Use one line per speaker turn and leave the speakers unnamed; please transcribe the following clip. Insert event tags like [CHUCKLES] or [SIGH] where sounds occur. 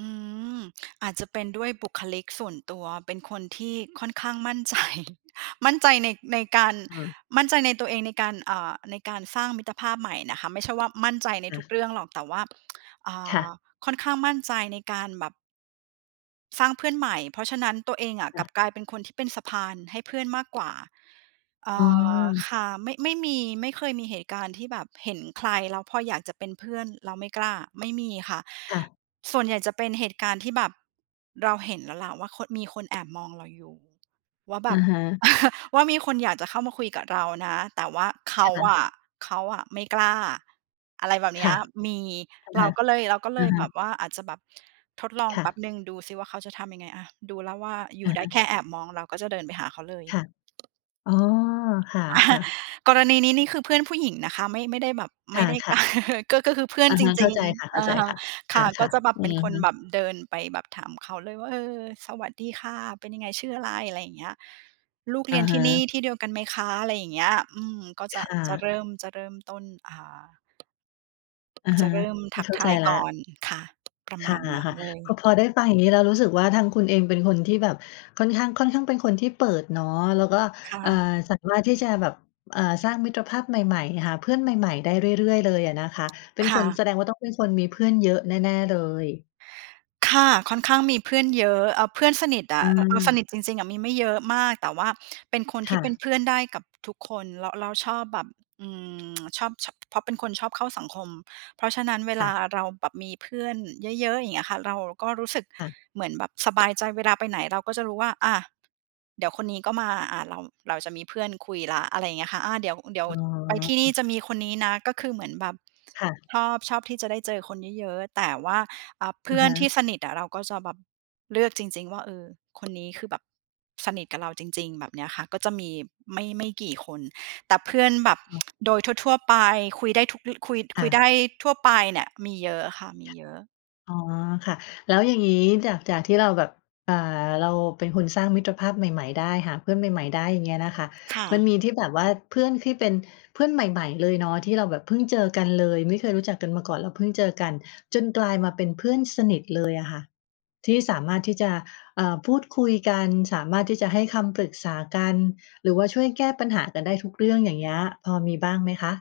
อืม อาจจะเป็นด้วยบุคลิกส่วนตัวเป็นคนที่ค่อนข้างมั่นใจ [CHUCKLES] มั่นใจใน ในการ
เออ
มั่นใจในตัวเองในการ เอ่อ ในการสร้างมิตรภาพใหม่นะคะ ไม่ใช่ว่ามั่นใจใน
ค่
ทุ
ะ
กเรื่องหรอก แต่ว่า บ [TSK] อ่
ค่
า
ะ
ค่อนข้างมั่นใจในการแบบ สร้างเพื่อนใหม่ เพราะฉะนั้นตัวเองอะ
ค
ก
่
ลั
ะ
บกลายเป็นคนที่เป็นสะพานให้เพื่อนมากกว่า เอ่
อ๋อ
อ ค่ะ ไม่ ไม่มี ไม่เคยมีเหตุการณ์ที่แบบเห็นใครแล้วพออยากจะเป็นเพื่อน เราไม่กล้า ไม่มีค่ะ
ค่ะ
ส่วนใหญ่จะเป็นเหตุการณ์ที่แบบเราเห็นแล้วแหละ ว่าคน มีคนแอบมองเราอยู่ ว่าแ
อ
บ
ะ
บ
ฮะ
[CHUCKLES] ว่ามีคนอยากจะเข้ามาคุยกับเรานะ แต่ว่าเข
ค
า
่
อ
ะ
ะ เขาอะไม่กล้า อะไรแบบเน
ค
ี้
่
ย
ะ
มี
อะ
เ
ฮ
รา
ะ
ก็เลย เราก็เล
อะ
ย
ฮ
แบ
ะ
บว่าอาจจะแบบทดลอง
ค่
แป๊บ
ะ
หนึ่ง ดูสิว่าเขาจะทำยังไง อา ดูแล้วว่าอย
อ
ู่
ะ
ได
ฮ
้แ
ะ
ค่แอบมอง เราก็จะเดินไปหาเขาเลย
ค่ะ อ๋อ ค่ะ
[CHUCKLES]
ๆ
กรณีนี้นี่คือเพื่อนผู้หญิงนะคะ ไม่ ไม่ได้แบบ ไม่ได้
ค
ก
่ะ
[CHUCKLES] ก็ ก็คือเพื่อ
ๆ
น
อะ
จ
ฮะ เข
ร
้า
ิง
ใจค่ะ
ๆ อือฮึ
ๆ
ค
ค
่ะ ก็
่ะ
จะแบ
ๆ
บ
อื
เป็น
อ
ค
ฮ
นแบ
ึ
บเดินไปแบบถามเขาเลยว่า "เออ สวัสดีค่ะ เป็นยังไง? ชื่ออะไร?" อะไรอย่างเงี้ย "ลูกเ
อ
ร
ะ
ียนท
ฮ
ี่นี่
ะ
ที่เดียวกันไหมคะ?" อะไรอย่างเงี้ย อืม ก็จ
ค
ะ
่
จะเ
ะ
ริ่ม จะเริ่มต้น อ่า
อะ
จ
ฮ
ะ
ะ
เริ่ม
ไ
ท
ม่
ัก
เข้า
ท
ใจ
าย
แล้
ก่อ
ว
น ค่ะ ประ
ค
ม
่
า
ะ
ณนั้นเล
ๆ พ
ย
อ พอได้ฟังอย่างงี้แล้ว รู้สึกว่าทางคุณเองเป็นคนที่แบบค่อนข้าง ค่อนข้างเป็นคนที่เปิดเนาะ แล้วก็
ค่
เอ่อ
ะ
สามารถที่จะแบบ อ่า สร้างมิตรภาพใหม่ ๆ หาเพื่อนใหม่ ๆ ได้เรื่อย ๆ เลยอะนะคะ เป็
ค
นค
่
น
ะ
แสดงว่าต้องเป็นคนมีเพื่อนเยอะแน่ ๆ เลย
ค่ะ ค่อนข้างมีเพื่อนเยอะ เออ เพื่อนสนิทอะ อ เราสน
อา
ิทจริง ๆ อะมีไม่เยอะมาก แต่ว่าเป็นคน
ค
ที
่
่เป็น
ะ
เพื่อนได้กับทุกคน แล้ว แล้วชอบแบบ อืม [TSK] ชอบ ช เพราะเป็นคนชอบเข้าสังคม เพราะฉะนั้นเว
ค
ล
่
า
ะ
เราแบบมีเพื่อนเยอะ ๆ อย่างเงี้ยค่ะ เราก็รู้สึก
ค่ะ
เหมือนแบบสบายใจ เวลาไปไหนเราก็จะรู้ว่า อา เดี๋ยวคนนี้ก็มา อา เรา เราจะมีเพื่อนคุยแล้ว อะไรอย่างเงี้ยค่ะ อา เดี๋ยว เดี๋ยว
อ๋อ
ไปที่นี่จะมีคนนี้นะ ก็คือเหมือนแบบ
ค่ะ
ชอบ ชอบที่จะได้เจอคนเยอะ ๆ แต่ว่า อ่า เพ
อ
ื
ะ
่อ
ฮ
นที
ะ
่สนิทอะ เราก็จะแบบเลือกจริง ๆ ว่า เออ คนนี้คือแบบสนิทกับเราจริง ๆ แบบเนี้ยค่ะ ก็จะมีไม่ ไม่กี่คน แต่เพื่อนแบบ
อ๋อ
[TSK] โดยทั่ว ๆ ไป คุยได้ทุก รุ คุย
ค
คุ
่
ย
ะ
ได้ทั่วไปเนี่ยมีเยอะค่ะ มีเยอะ
อ๋อ ค่ะ แล้วอย่างงี้จาก จากที่เราแบบ อ่า เราเป็นคนสร้างมิตรภาพใหม่ ๆ ได้ หาเพื่อนใหม่ ๆ ได้ อย่างเงี้ยน่ะค่ะ
ค่
มัน
ะ
มีที่แบบว่าเพื่อนที่เป็นเพื่อนใหม่ ๆ เลยเนาะ ที่เราแบบเพิ่งเจอกันเลย ไม่เคยรู้จักกันมาก่อน แล้วเพิ่งเจอกัน จนกลายมาเป็นเพื่อนสนิทเลยอะค่ะที่สามารถที่จะ เอ่อ พูดคุยกัน สามารถที่จะให้คำปรึกษากัน หรือว่าช่วยแก้ปัญหากันได้ทุกเรื่อง อย่างเงี้ย พอมีบ้างไหมคะ?